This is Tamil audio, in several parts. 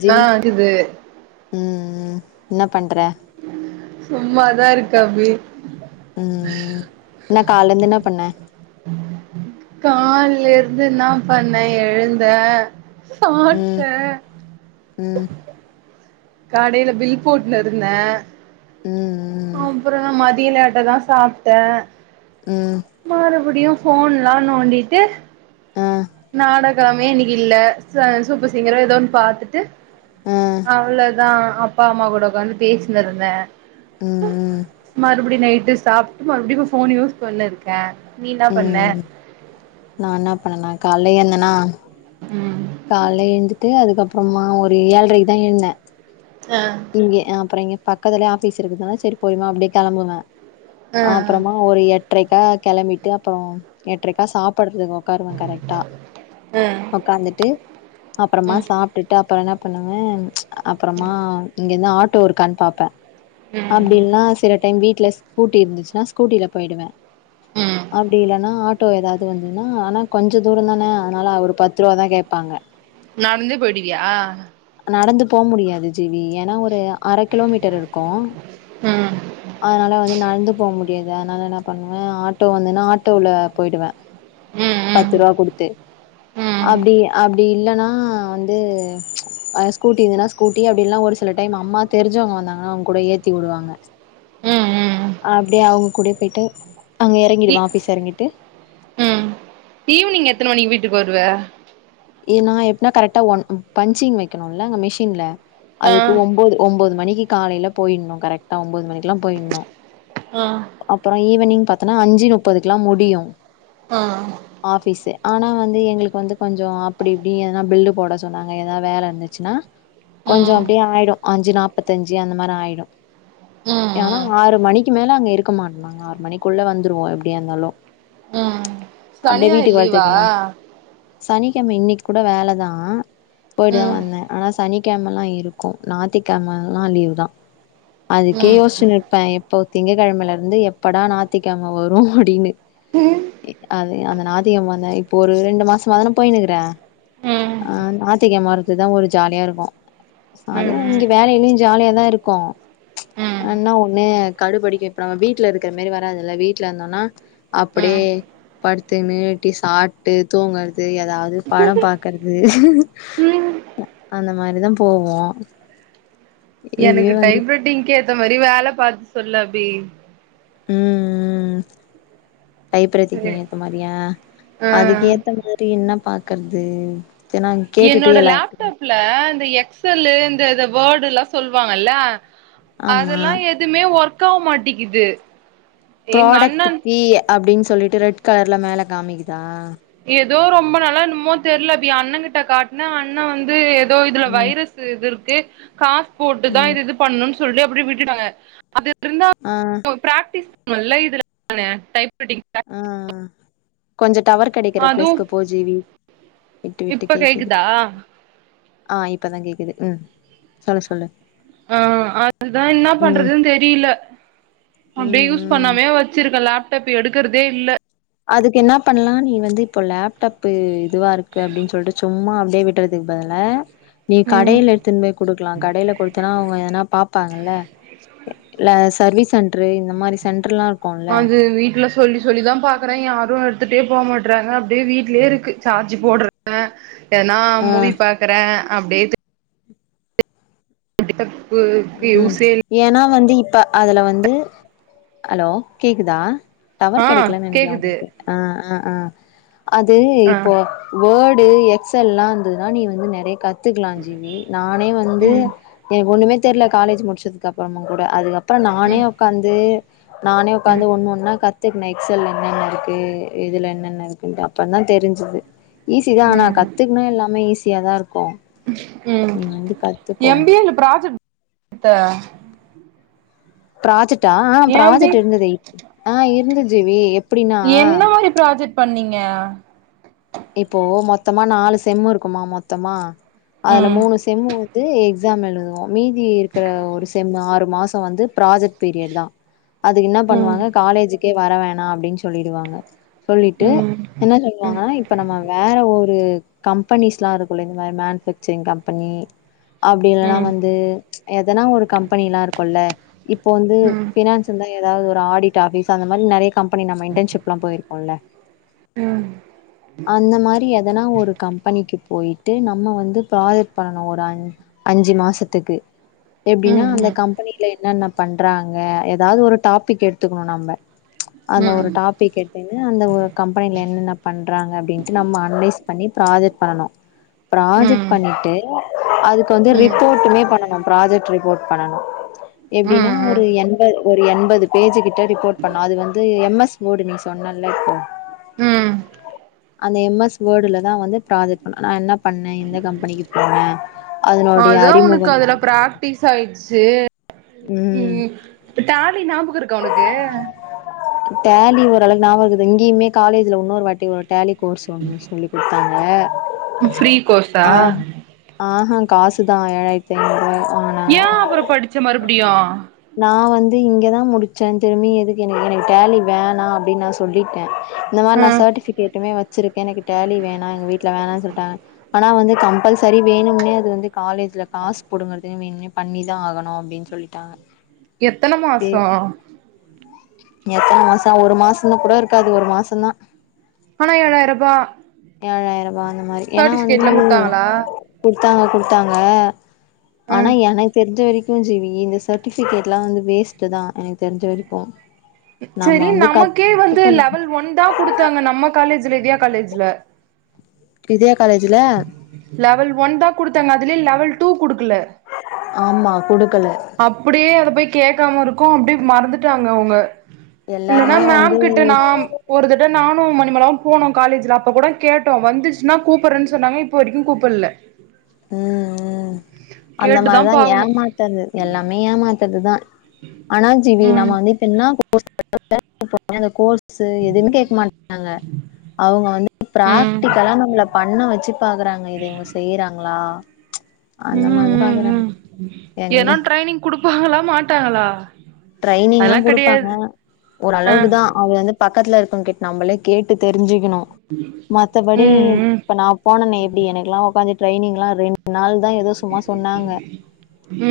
இன்னா ஜிவி கிது ம் என்ன பண்ற சும்மாதா இருக்க அபி ம் இன்ன கால்லந்து என்ன பண்ண கால்லெருந்து என்னா பண்ணே எழுந்த ம் சாப்ட்டே ம் கடைல பில் போட்னு இருந்தே ம் அப்றோ ம தியோ லேட்டாதா சாப்ட்டே ம் மறுபடியு ஃபோன்லா நோண்டிட்டு ஆ நாட கமே இன்னக்கி இல்ல ச சூப்பர் சிங்கரோ எதோன்னு பாத்துட்டு ஆ அவ்ளோதா அப்பா அம்மா கூட உக்காந்து பேசினிருந்தே ம் மறுபடி நைட்டு சாப்ட்டு மறுபடியு ஃபோன் யூஸ் பண்ணினு இருக்கே ம் ம் நா என்னா பண்ணனா கால்ல எழ்ந்தனா ம் கால்ல எழுந்துட்டு அதுக்கப்பறமா ஒரு ஏழ்ரைக்குதா எழுந்த ஆ இங்க ஆ அப்புற இங்க பக் கத்துலயே ஆஃபீஸ் இருக்கறதுனால செரி போயிரலா அப்டியே கெளம்புவே ஆ அப்பறமா ஒரு எட்ரைக்கா கெளம்பிட்டு அப்றோ எட்ரைக்கா சாப் படறதுக்கு உக்காருவ கரெக்டா ஆ உக்காந்துட்டு அப்பறமா ம் சாப்ட்டுட்டு அப்புற என்ன பண்ணுவே அ அப்பறமா ன்ன ஆட்டோ இருக்கான் பாப்பே அப்டி ம் இல்னா சில டைம் வீட் ட்ல ஸ்கூட்டி இருந்துச்னா ஸ்கூட்டில போயிடுவே. ம் அப்டி இல்லனா ஆட்டோ ஏதாவ்து வந்துதுனா ஆனா கொஞ்ச தூரந்தான அதனால ஒரு பத்து ரூவாதா கேப்பாங்க. நடந்தே போயிடுவியா? நடந்து போ முடியாது ஜீவி ஏன்னா ஒரு அர கிலோமீட்டர் இருக்கு ம் அதனால வந்து நடந்து போ முடி யாது அதனால என்ன பண்ணுவே ஆட்டோ வந்துதுனா ஆட்டோல போயிடுவே ம் ம் பத்து ரூவா குடுத்து. ம் அப்டி அப்டி இல்லனா வந்து அ ஸ்கூட்டி இருந்தனா ஸ்கூட்டி அப்டில்லனா ஒரு சில டைம் அம்மா தெரிஞ்சவங்க வந்தாங்கனா அவுங் கூட ஏத்தி வுடுவாங்க ம் ம் அப்டியே அவுங்க கூட போய்ட்டு அங்க இ எறங்கடுவேன் ஆபீஸ் எறங்கிட்டு ம் ஈவினிங் எத்தன மணிக்கி வீட்டுக்கு வருவ ஏனா எப்னா கரைட்டா ஒன் ம் பஞ்சிங் வைக்கணுல மஷின்ல ஆ அதுக்கு ஒம்போது ஒம்பது மணி இது காலையில போயிணும் கரெக்ட்டா ஒம்பது மணிக்கெல்லாம் போயிணும் ஆ அப்பறோம் ஈவனிங் பாத்தனா அஞ்சி முப்பதுக்லா முடியும் ஆ ஆனா வந்து எங்களுக்கு வந்து கொஞ்சம் அப் அப்டி இப்டி எனா பில்லு போட சொன்னாங்க ஏதா வேல இருந்துச்சுனா கொஞ்சம் ம் ம் அப்டியே ஆயிடும் அஞ்சி நாப்பத்தஞ்சி அந்த மாரி ஆயிடும் ஏனா ம் ஆறு மணிக் க்கு மேல அங்க இருக்க மாட்டோம் நாங்க ஆறு மணிக்குள்ள வந்துருவோம் எப்டியா இருந்தாலும் ம் சனி ஞாயிறு லீவா சனி க்கழமை இன்னகி கூட வேலதான் போயிட்டு தான் ம் வந்தேன் ஆனா சனிக் கெமலாம் இருக்கு நாத்தி கெமல்லாம் லீவுதான் அதுக்கே ம் யோசிச்சுன்னு இருப்பேன் போ திங்க்கெழமலருந்து எப்படா நாத்திகெழம வரும் அப்டின்னு ம் ம் அது அந்த நாத்திகெழம வந்தா இப்ப ஒரு ரெண்டு மாசமாதானா போய்ன்னுக்குற ம் ஆ நாத்திகெழம வரத்து தான் ஒரு ஜாலியா இருக்கும் அதுவும் இங்க ம் ம் வேலைலியும் ஜாலியா தான் இருக்கும் ம் ஆனா ஒன்னு கடுபடிக்க இப்ப நம்ம வீட்லருக்குற மாரி வராதுல்ல வீட்ல இந்தோனா அப்புடியை படுத்துன்னு டி சாப்ட்டு தூங்க றது ஏதாது படம் பாக்கறது ம் அந்த மாரிதான் போவோம் எனக்கு டைப்ரட்டிங்க்கேத்த மாரி வேல பாத்து சொல் அப்டி ம் ம் டைப்ரட்டிங்க்கு சரி ஏத்த மாரியா அதுக்கு ஆ ஏத்த மாரி என்ன பா கர்து என்னோட லேப்டாப்ல இந்த எக்ஸ் எல்லு இந்த வேர்ட் துல்லா சொல்வாங்கல்ல ஆமா அதெல்லாம் எதுமே ஒர்க் க்கா மாட்டிக்குது எங்க ப்ராடக்ட் அண்ணன் பி அப்டின் சொல்லிட்டு ரெட் கலர்ல மேல காமிக்குதா ஏதோ ரொம்ப நாளா என்னமோ தெர்ல ப்பியா அண்ண கிட்ட காட்ன அண்ண வந்து தோ இதுல ம் வைரஸ்சு இது இருக்கு காஸ் போட்டுதா ம் இது இது பண்ணு சொல்ட்டு அப்டியே விட்டுட்டாங்க அது இருந்தா ஆ பிராக்டிஸ் நல்லா இதுல னே டைப் ரைட்டிங் ஆ கொஞ்ச டவர் கெடக்கற அதுவு பிளேஸ்க்கு போ ஜீவி விட்டு விட்டு இப்ப கேக்குது கேக்குதா ஆ இப்பதா கேக்குது ம் சொல்லு சொல்லு ஆ அதுதா என்னா ம் பண்றது தெரில அப்டே ம் யூஸ் ம் பண்ணாமயே வச்சிருக்க லேப்டப் எடுக்குறதே இல்ல அதுக்கு என்னா பண்லா நீ வந்து இப்போ லேப்டாப்பு இதுவா இருக்கு அப்டின் சொல்ட்டு சும்மா அப்டியே விட்றதுக்கு பதுல நீ ம் கடையில எடுத்துன் போய் குடுக்கலா கடையில கொடுத்தனா அவுங்க எதனா பாப்பாங்கல்ல இல்ல சர்வீ சென்ட்ரு இந்த மாரி சென் அது வீட்ல சொல்லி சொல்லிதா பாக்குறாங்க யார் டு எடுத்துட்டே போ மாட்றாங்க அப்டே வீட்லே இருக்கு சார்ஜு போட்றாவ நா ஆ மூவி பாக்கறே அப்டியே கண்டிப்ப ம் ஏன்னா வந்து இப்ப அதுல வந்து ஹலோ கேக்குதா டவர் ஆ கெடைக்கலனு நெனக்குறே கேக்குது உங்களுக்கு ஆ ஆ ஆ அது ஆ இப்போ வட் இது எக்ஸ் எல்லா இருந்தது நா நீ வந்து நெறய காத்து பாத்துக்கலா ஜீவி நானே வந்து ம் எனக்கு ஒன்னுமே தெர்யல காலேஜ் முடிச்சதுக்கு அப்புறமா கூட அதுக்கப்பு அப்றோ நானே ம் ஒக்காந்து நானே உக்காந்து ம் ஒண்ணு ஒன்னா கத் துக்குன எக்செல்ல என்னன்ன இருக்கு இதுல என்னன்ன இருக்குன்ட்டு அப்பறதான் தெரிஞ்சிது ஈஸிதா ஆனா ம் கத்துகினா எல்லாமே ஈஸி யாதா இருக் ம் கத்துக்கோ எம் பி ஏல ப்ராஜெக்ட் த்த பிராஜெட் தா ஆ ஏன் பி ப்ராஜெட் இருந்தது இப் ஆ இருந்தது து வி எப் என்ன ஒரு ப்ராஜெட் பண்ணீங்க இப்போ மொத்தமா நாலு செம் இருக்குமா மொத்தமா அதுல ம் மூணு செம்மு வந்து எக் ஸாம் எழுதுவோ மீதி இருக்கிற ஒரு செம்மு ஆறு மாசம் வந்து ப்ராஜெட் பீரியிட் தா அதுக்கு என்ன ம் பண்ணுவாங்க காலேஜிக்கே வரவே ண் அப்டின் சொல்லிடுவாங்க சொல்லிட்டு ம் என்ன சொல்லுவாங்க இப் இப்ப நம்ம வேற ஒரு கம்பெனிஸ்லாம் இருக்குல்ல இந்த மாரி மேனுபேக்சரிங் கம்பெனி ம் அப்டில்லா ம் வந்து எதனா ஒரு கம்பெனிலா இருக்கும் இல்ல இப்போ வந்து ம் பினான்ஸு தா எதாவது ஒரு ஆடிட் ஆபீஸ் அந்த மாரி நறையா கம்பெனி நம்ம இன்டன்ஷிப்லா போயிருக்கோம் இல்ல ம் அந்த மாரி எதானா ஒரு கம்பனிக்கு போயிட்டு நம்ம வந்து ப்ராஜெட் பண்ணனும் ஒரு அ அஞ்சி மாசத்துக்கு ம் எப்டின்னா அந்த ம் கம்பனில என்னன்ன பண்றாங்க எதாவது ஒரு டாபிக் எடுத்துக்குணும் நம்ப அந்த ம் ஒரு டாபிக் எடு த்துகினு அந்த ஒரு கம்பனில என்னன்ன பண் றாங்க அப்டின்ட்டு நம்ம அனலைஸ் பண்ணி ப்ராஜெட் பண்ணனும் ப்ராஜெக்ட் ம் பண்ணிட்டு அதுக் கு வந்து ரிப்போட்டுமே பண்ணனு நம் ப்ராஜெக்ட் ரிப்போட் பண்ணனும் எப்டின்னா ம் ஒரு எண்ப ஒரு எண்பது பேஜி கிட்ட ரிப்போட் பண்ணும் அது வந்து எம் எஸ் வோடு நீ சொன்ன இல்ல இப்போ ம் அந்த எம் எஸ் வேடுலதான் வந்து ப்ராஜெக்ட் பண்ண நான் என்ன பண்ணேன் எந்த கம்பனிக்கு போன அதான் உனக்கு அதுல பிராக்டிஸ் ஆயிடுச்சி ம் டேலி ஞாபகம் இருக்கா ஒனக்கு டேலி ஓரளவுக்கு ஞாபக இருக்குது இங்கியுமே காலேஜில இன்னொரு வாட்டி ஒரு டேலி கோர்ஸ் ஒன்னு சொல்லி குடு அ ஃப்ரீ கோர்சா காசு தா ஏழாய்தி ஐநூறு ரூவா அப்டியா நா வந்து இங்கதா முடிச்சே திரும்பி எதுக்கு எனக்கு எனக்கு டேலி வேணா அப்டின்னு நா சொல்லிட்டே இந்த மாரி நா ம் சர்ட்டிபிகேட்டுமே வச்சிருக்கே எனக்கு டேலி வேணா எங்க வீட்ல வேணானு சொல்லிட்டாங்க ஆனா வந்து கம்பல்சரி வேணும்னே அது வந்து காலேஜ்ல காசு புடுங்கறதுன்னே வேணும்னே பண்ணிதா ஆகணு அப்டின்னு சொல்லிட்டாங்க எத்தன ஏ மாசோ எத்தன மாசோ ஒரு மாசம்ன்ன கூட இருக்காது ஒரு மாசந்தா ஆனா ஏழாயிரரூபா ஏழாயிரம் அ இந்த மாரி ஏன்னா வந்து குடுத்தாங்களா குடுத்தாங்க குடுத்தாங்க ஆனா ம் எனக்கு தெரிஞ்ச வரைக் ஜீவி இந்த சர் சர்டிபிகேட் எல்லா வந்து வேஸ்டு தா எனக்கு தெரிஞ்ச வரைக்கு நாம சரி வந்து நமக்கே வந்து கத்துக்கணும் லெவல் ஒன் தா குடுத்தாங்க நம்ம காலேஜ்ல இதயா காலேஜ்ல இதயா காலேஜுல லெவல் ஒன் தா குடுத்தங்க அதுலே லெவல் டூ குடுக் ஆமா குடு அப்டியே அத போய் கேட்காம இருக்கு அப்டியே மறந்துட்டாங்க அவுங்க இல்லன்னா எல்லாருமே வந்து மேம் கிட்ட நா ஒரு திட்ட நானு மண நம்மளாம் போனோ காலேஜ்ல அப்ப கூட கேட்டோ வந்துருச்ன்னா கூப்பிடறேன்னு சொன்னாங்க இப்போ வரைக்கு கூப்புட்ல உம் உம் அந்த கேட்டுதா மாரிதா பாக்கணு ஏமாத்துறது எல்லாமே ஏமாத்துறதுதா ஆனா ஜீவி ம் நம்ம வந்து இப்ப என்னா [unintelligible] சரி எதுன்னு கேட்க மாட்டாங்க அவுங்க வந்து ம் பிராக்டிகலா நம்மல பண்ண வச்சு பாக்குறாங்க இத இவுங்க செய்றாங் ஆ ம் ம் ம் ஏனா எங்க ட்ரைனிங் குடுப்பாங்களா மா ட்டாங்களா ட்ரைனிங்லா குடுப்பாங்க ஆ ஓரளவுக்குதா அது வந்து பக்கத்துல இருக்கவங்க கிட்ட நம்பளே கேட்டு தெரிஞ்சுக்கணு. மத்தபடி ம் ம் இப்ப நா போனனே எப்டி எனக்கெல்லா ஒக்காந்து ட்ரைனிங்லா ரெண்டு நாள் தா எதோ சும்மா சொன்னாங்க.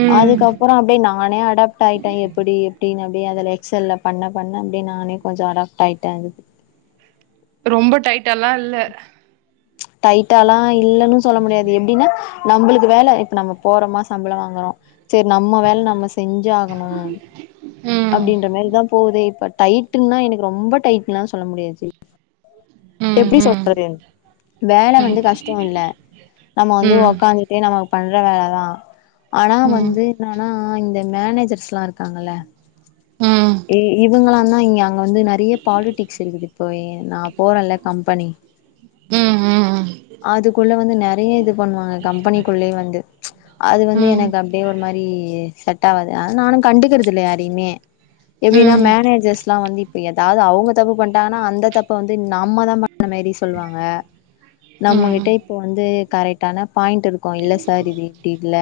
ம் அதுக்கப்பறோ அப்டியே நானே அடாப்ட் ஆயிட்டே எ எப்டின்னு அப்டியே அதுல எக்செல்ல பண்ண பண்ண அப்டியே நானே கொஞ்ச அடாப்ட் ஆயிட்டே அதுக்கு. ரொம்ப டைட்டால்லா இல்ல டைட்டால்லா இல்லன்னு சொல்ல முடியாது எப்டினா நம்பளுக்கு வேல இப்ப நம்ம போறோமா சம்பளோ வாங்கறோ சேரி நம்ம வேல நம்ம செஞ்சு ஆகணு ம் அப்டின்ற மாரிதா போவுது இப்ப டைட்டுன்னா எனக்கு ரொம்ப டைட்டுன்லா சொல்ல முடியாது ஜீவி ம் எப்டி ம் சொல்றது வேல ம் வந்து கஷ்டோ இல்ல நம்ம வந்து ம் ஒக்காந்துட்டே நம்ம பண்ற வேலதா ஆனா ம் வந்து என்னனா ஆ இந்த மேனேஜர்ஸ்லா இருக்காங்கல்ல ம் இ இவங்கல்லா ந்தா இங்க அங்க வந்து நெறைய பாலிடிக்ஸ் இருக்குது இப்ப எ நா போறேல்ல கம்பனி ம் ம் ம் அதுக்குள்ள வந்து நெறைய இது பண்ணுவாங்க கம்பனிக்குள்ளயே வந்து அது வந்து ம் எனக்கு அப்டியே ஒரு மாரி செ ட்டாவாது அது நானு கண்டுக்கறதில்ல யாரையுமே எப்டினா ம் மேனேஜர்ஸ்லா வந்து இ ப்ப எதாவது அவங்க தப்பு பண்ட்டாங்கனா அந்த தப்ப வந்து நம்மதா பண்ண மாரி சொல்வாங்க. ம் நம்மகிட்ட இப்ப வந்து கரெக்டான பாயிண்ட்டு இருக்கு இல்ல சார் இது இப்டி இல்ல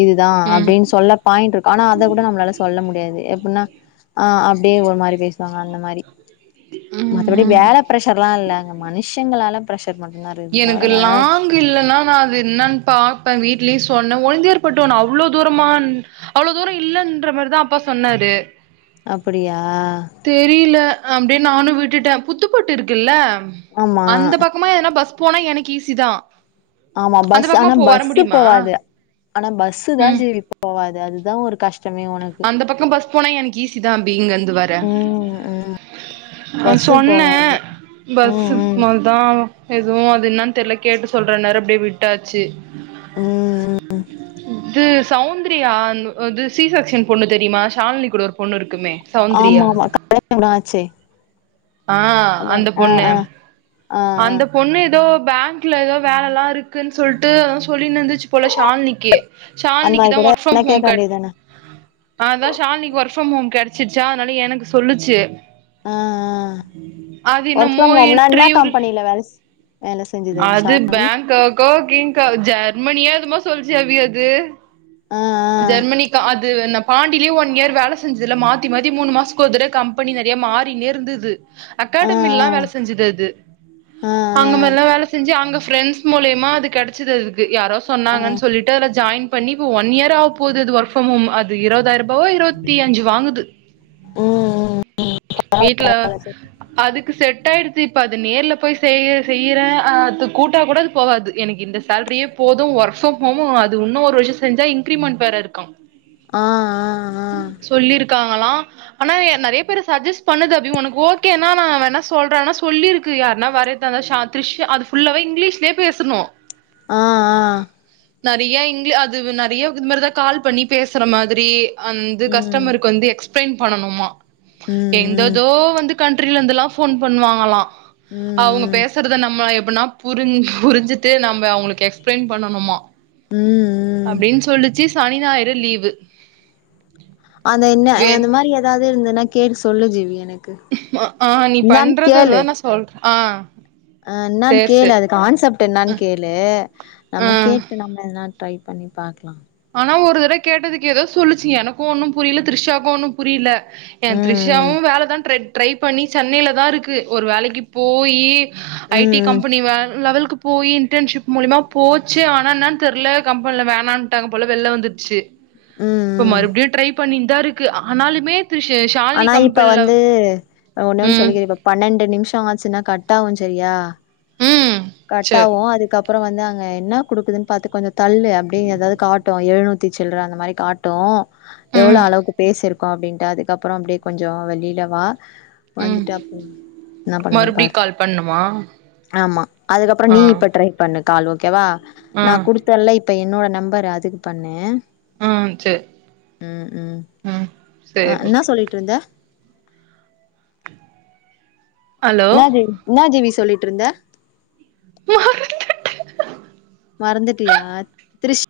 இதுதா ம் அப்டின் சொல்ல பாய்ண்ட் இருக்கு ஆனா அத கூட நம்மளால சொல்ல முடியாது எப்புட்னா ஆ அப்டியே ஒரு மாரி பேசுவாங்க அந்த மாரி. ம் மத்தபடி ம் வேல பிரஷர்லா இல்ல அங்க மனுஷங்களால பிரஷ எனக்கு லாங் இல்லனா நா அது என்னன் பாப்பேன்னு வீட்லயு சொன்னே ஒளுந்தையார்ப்பேட்ட என்ன அவ்ளோ தூரமா என் அவ்ளோ தூரோ இல்லன்ற மாரிதா அப்பா சொன்னாரு அப்படியா தெரியில அ ப்டியே நானு விட்டுட்டே புத்துப்பட்டு இருக்குல்ல ம் ஆமா அந்த பக்கமா எதனா பஸ் போன எனக்கு ஈஸி தா ஆமா அந்த பஸ் பக்கமா ஆனா போ வர பஸு முடியுமா போவாது ஆனா பஸு தான் ம் ஜீவி போவா து அதுதான் ஒரு கஷ் அந்த பக்கம் பஸ் போனா எனக்கு ஈஸி தான் அபி இங்கந்து வர ம் ம் ஆ பஸ்ஸு சொன்னன் போகாது ம் பஸு ம் மதான் எதுவும் அது என்னான் தெர்ல கேட்டு சொல்றன்னாரு அப்டே விட்டாச்சி ம் ம் இது சௌந்திரியா அ அது சிசெக்க்ஷன் பொண்ணு தெரியுமா ஷால்னி கூட ஒரு பொண்ணு இருக்குமே ஆமா சௌந்தர்யா ஆமா கல்யாணம் கூட ஆச்சே ஆ அதான அந்த ஆ பொண்ணு ஆ ஆ ஆ அந்த பொண்ணு எதோ பேங்க்ல எதோ வேலலாம் இருக்குன் சொல்ட்டு சொல்லினு இந்துச்சி போல ஷால்னிக்கு அந்த ஷால்னிக்கு மாரி தா கூட ஒர்க் ஃபுரம் என்ன ஹோம் கேட்க கெட் வேண்டியதான நான்தா ஷால்னிக்கு ஒர்க் வொர்க் ஃபுரம் ஹோம் கெடைச்சிருச்சா அதனால எனக்கு சொல்லுச்சி ஆ ஆ ஒர்க் என்னமோ ஃபுரம் ஹோம்னா என்ன இன்டர்வியூ கம்பெனில வேல வேல செஞ்சது அது ஷாலினி பேங்காக்கோ கிங்கா ஜெர்மனியா என்னமோ சொல்ச்சி அபி அது ஆ ஜெர்மனிக்கா அது நா பாண்டிலே ஒன் இயர் வேல செஞ்சது இல்ல மாத்தி மாத்தி மூணு மாசக்கு ஒரு தடவ கம்பனி நறையா மாறின்னே இருந்தது ஆ அகாடமில்லா வேல செஞ்சிது அது ஆ ஆ அங்க மாரிலாம் வேல செஞ்சி அங்க ஃப்ரெண்ஸ் மூலியமா அது கெடச்சது அதுக்கு து யாரோ ஆ ஆ ஆ சொன்னாங்கன் சொல்லிட்டு அது ஜாயின் பண்ணி இப்ப ஒன் இயர் ஆவ போவுது அது ஒர்க் ஃபுரம் ஹோம் அது இருவதாயிரூபாவோ இருவத்தி அஞ்சி வாங்குது ம் ம் வீட்ல அதுக்கு செட் ஆயிடுச் பி இப்ப அது நேர்ல போய் செய்ய செய்யறன் ஆ அது கூட்டா கூட அது போகாது எனக்கு இந்த சேலரியே போதும் ஒர்க் ஃபுரம் ஹோமு அது உன்னும் ஒரு வருஷம் செஞ்சா இன் கிரிமெண்ட் வேற இருக்கா ஆ ஆ சொல்லிருக்காங்களா ஆனா நறையா பேரு சஜஸ்ட் பண்ணுது அபி ஒனக்கு ஓகேனா நான் வேணா சொல்றன்னா சொல்லிருக்கு யார்னா வரதாந்தா ஷா திர்ஷா அது ஃபுல்லாவே இங்கிலீஷ்லே பேசுணும் ஆ ஆ நெறய இங்க அது நெறய இது மாரிதா கால் பண்ணி பேசுற மாதிரி அந்து ஆ ம் கஸ்டமருக்கு வந்து எக்ஸ்ட எக்ஸ்பிளைன் பண்ணணுமா ம் ம் எந்ததோ வந்து கண்ட்ரில இருந்துலா போன் பண்ணுவாங்கலா அவுங்க ம் ம் பேசுறத நம்ம எப் நா புரிஞ் புரிஞ்சுட்டு நம்ம அவுங்களுக்கு எக்ஸ்பிளைன் பண்ணணுமா ம் அப்டின் சொல்லுச்சு சனி ஞாயிறு லீவு அந்த என்ன வே அந்த மாதிரி ஏதாவது இருந்துன்னா கேட்டு சொல்லு ஜீவி எனக்கு ஆ நீ பண்றத தா நா சொல்றே ஆ அ இன்னானு சேர் கேளு சேர் அது கான்செப்ட் என்னானு கேளு நம்ம ஆ கேட்டு நம்ம எதுனா ட்ரை பண்ணி பாக்கலா ஆனா ஒரு தடவ கேட்டதுக்கு ஏதோ சொல்லுச்சு எனக்கு ஒன்னு புரியல த்ரிஷாவுக்கு ஒன்னு புரியல ம் ஏன் த்ரிஷாவு ம் வேலதா ட்ரெட் ட்ரை பண்ணி சென்னையில தா இருக்கு ஒரு வேலைக்கு போயி ஐ டி ம் ம் கம்பெனி வேற லெவல்கு போய் இன்டன்ஷிப் மூலிமா போச்சு ஆனா என்னனு தெரியில கம்பெனில வேணான்னு ட்டாங்க போல வெளிள வந்துருச்சு ம் இப்ப ம் மறுபடியு ட்ரை பண்ணி இதா இருக்கு ஆனாலுமே த்ரிஷ் ஷாலினி ஆனா இப்ப கம்பெனில வந்து ஒன்னே ஒன்னு ம் சொல்லிக்கிற இப்ப பன்னெண்டு நிமிஷோ ஆச்சுன்னா கட்டாவு செரியா ம் சேர் கட்டாவு அதுக்கப் அப்பறோ வந்து அங்க என்ன கொடுக்குதுன்னு பாத்து கொஞ்சோ தள்ளு அப்டினு ஏதாவது காட்டு எழுநூத்தி சில்ற அந்த மாரி காட்டு எவ்ளோ ம் அளவுக்கு பேசி இருக்கோ அப்படின்ட்டு அதுக்கப் அப்பற அப்டியே கொஞ்சௌ வெளில வா ம் வந்துட்டு அப்ப என்னா பண்ணுதுன்னு மறுபடியு பாரு கால் பண்ணுமா ஆமா அதுக்கப்றோ ஆ நீ இப்ப ட்ரை பண்ணு கால் ஓகேவா ஆ நா குடுத்தல்ல இப் இப்போ என்னோட நம்பர் அதுக்கு பண்ணு ம் சேர் ம் அ சேர் என்ன சொல்லிட்டு இருந்த ஹலோ என்னாது என்னாது விஸ் சொல்லிட்டு இருந்த உஹ அஹ மறந்துட்டியா திரிஷ்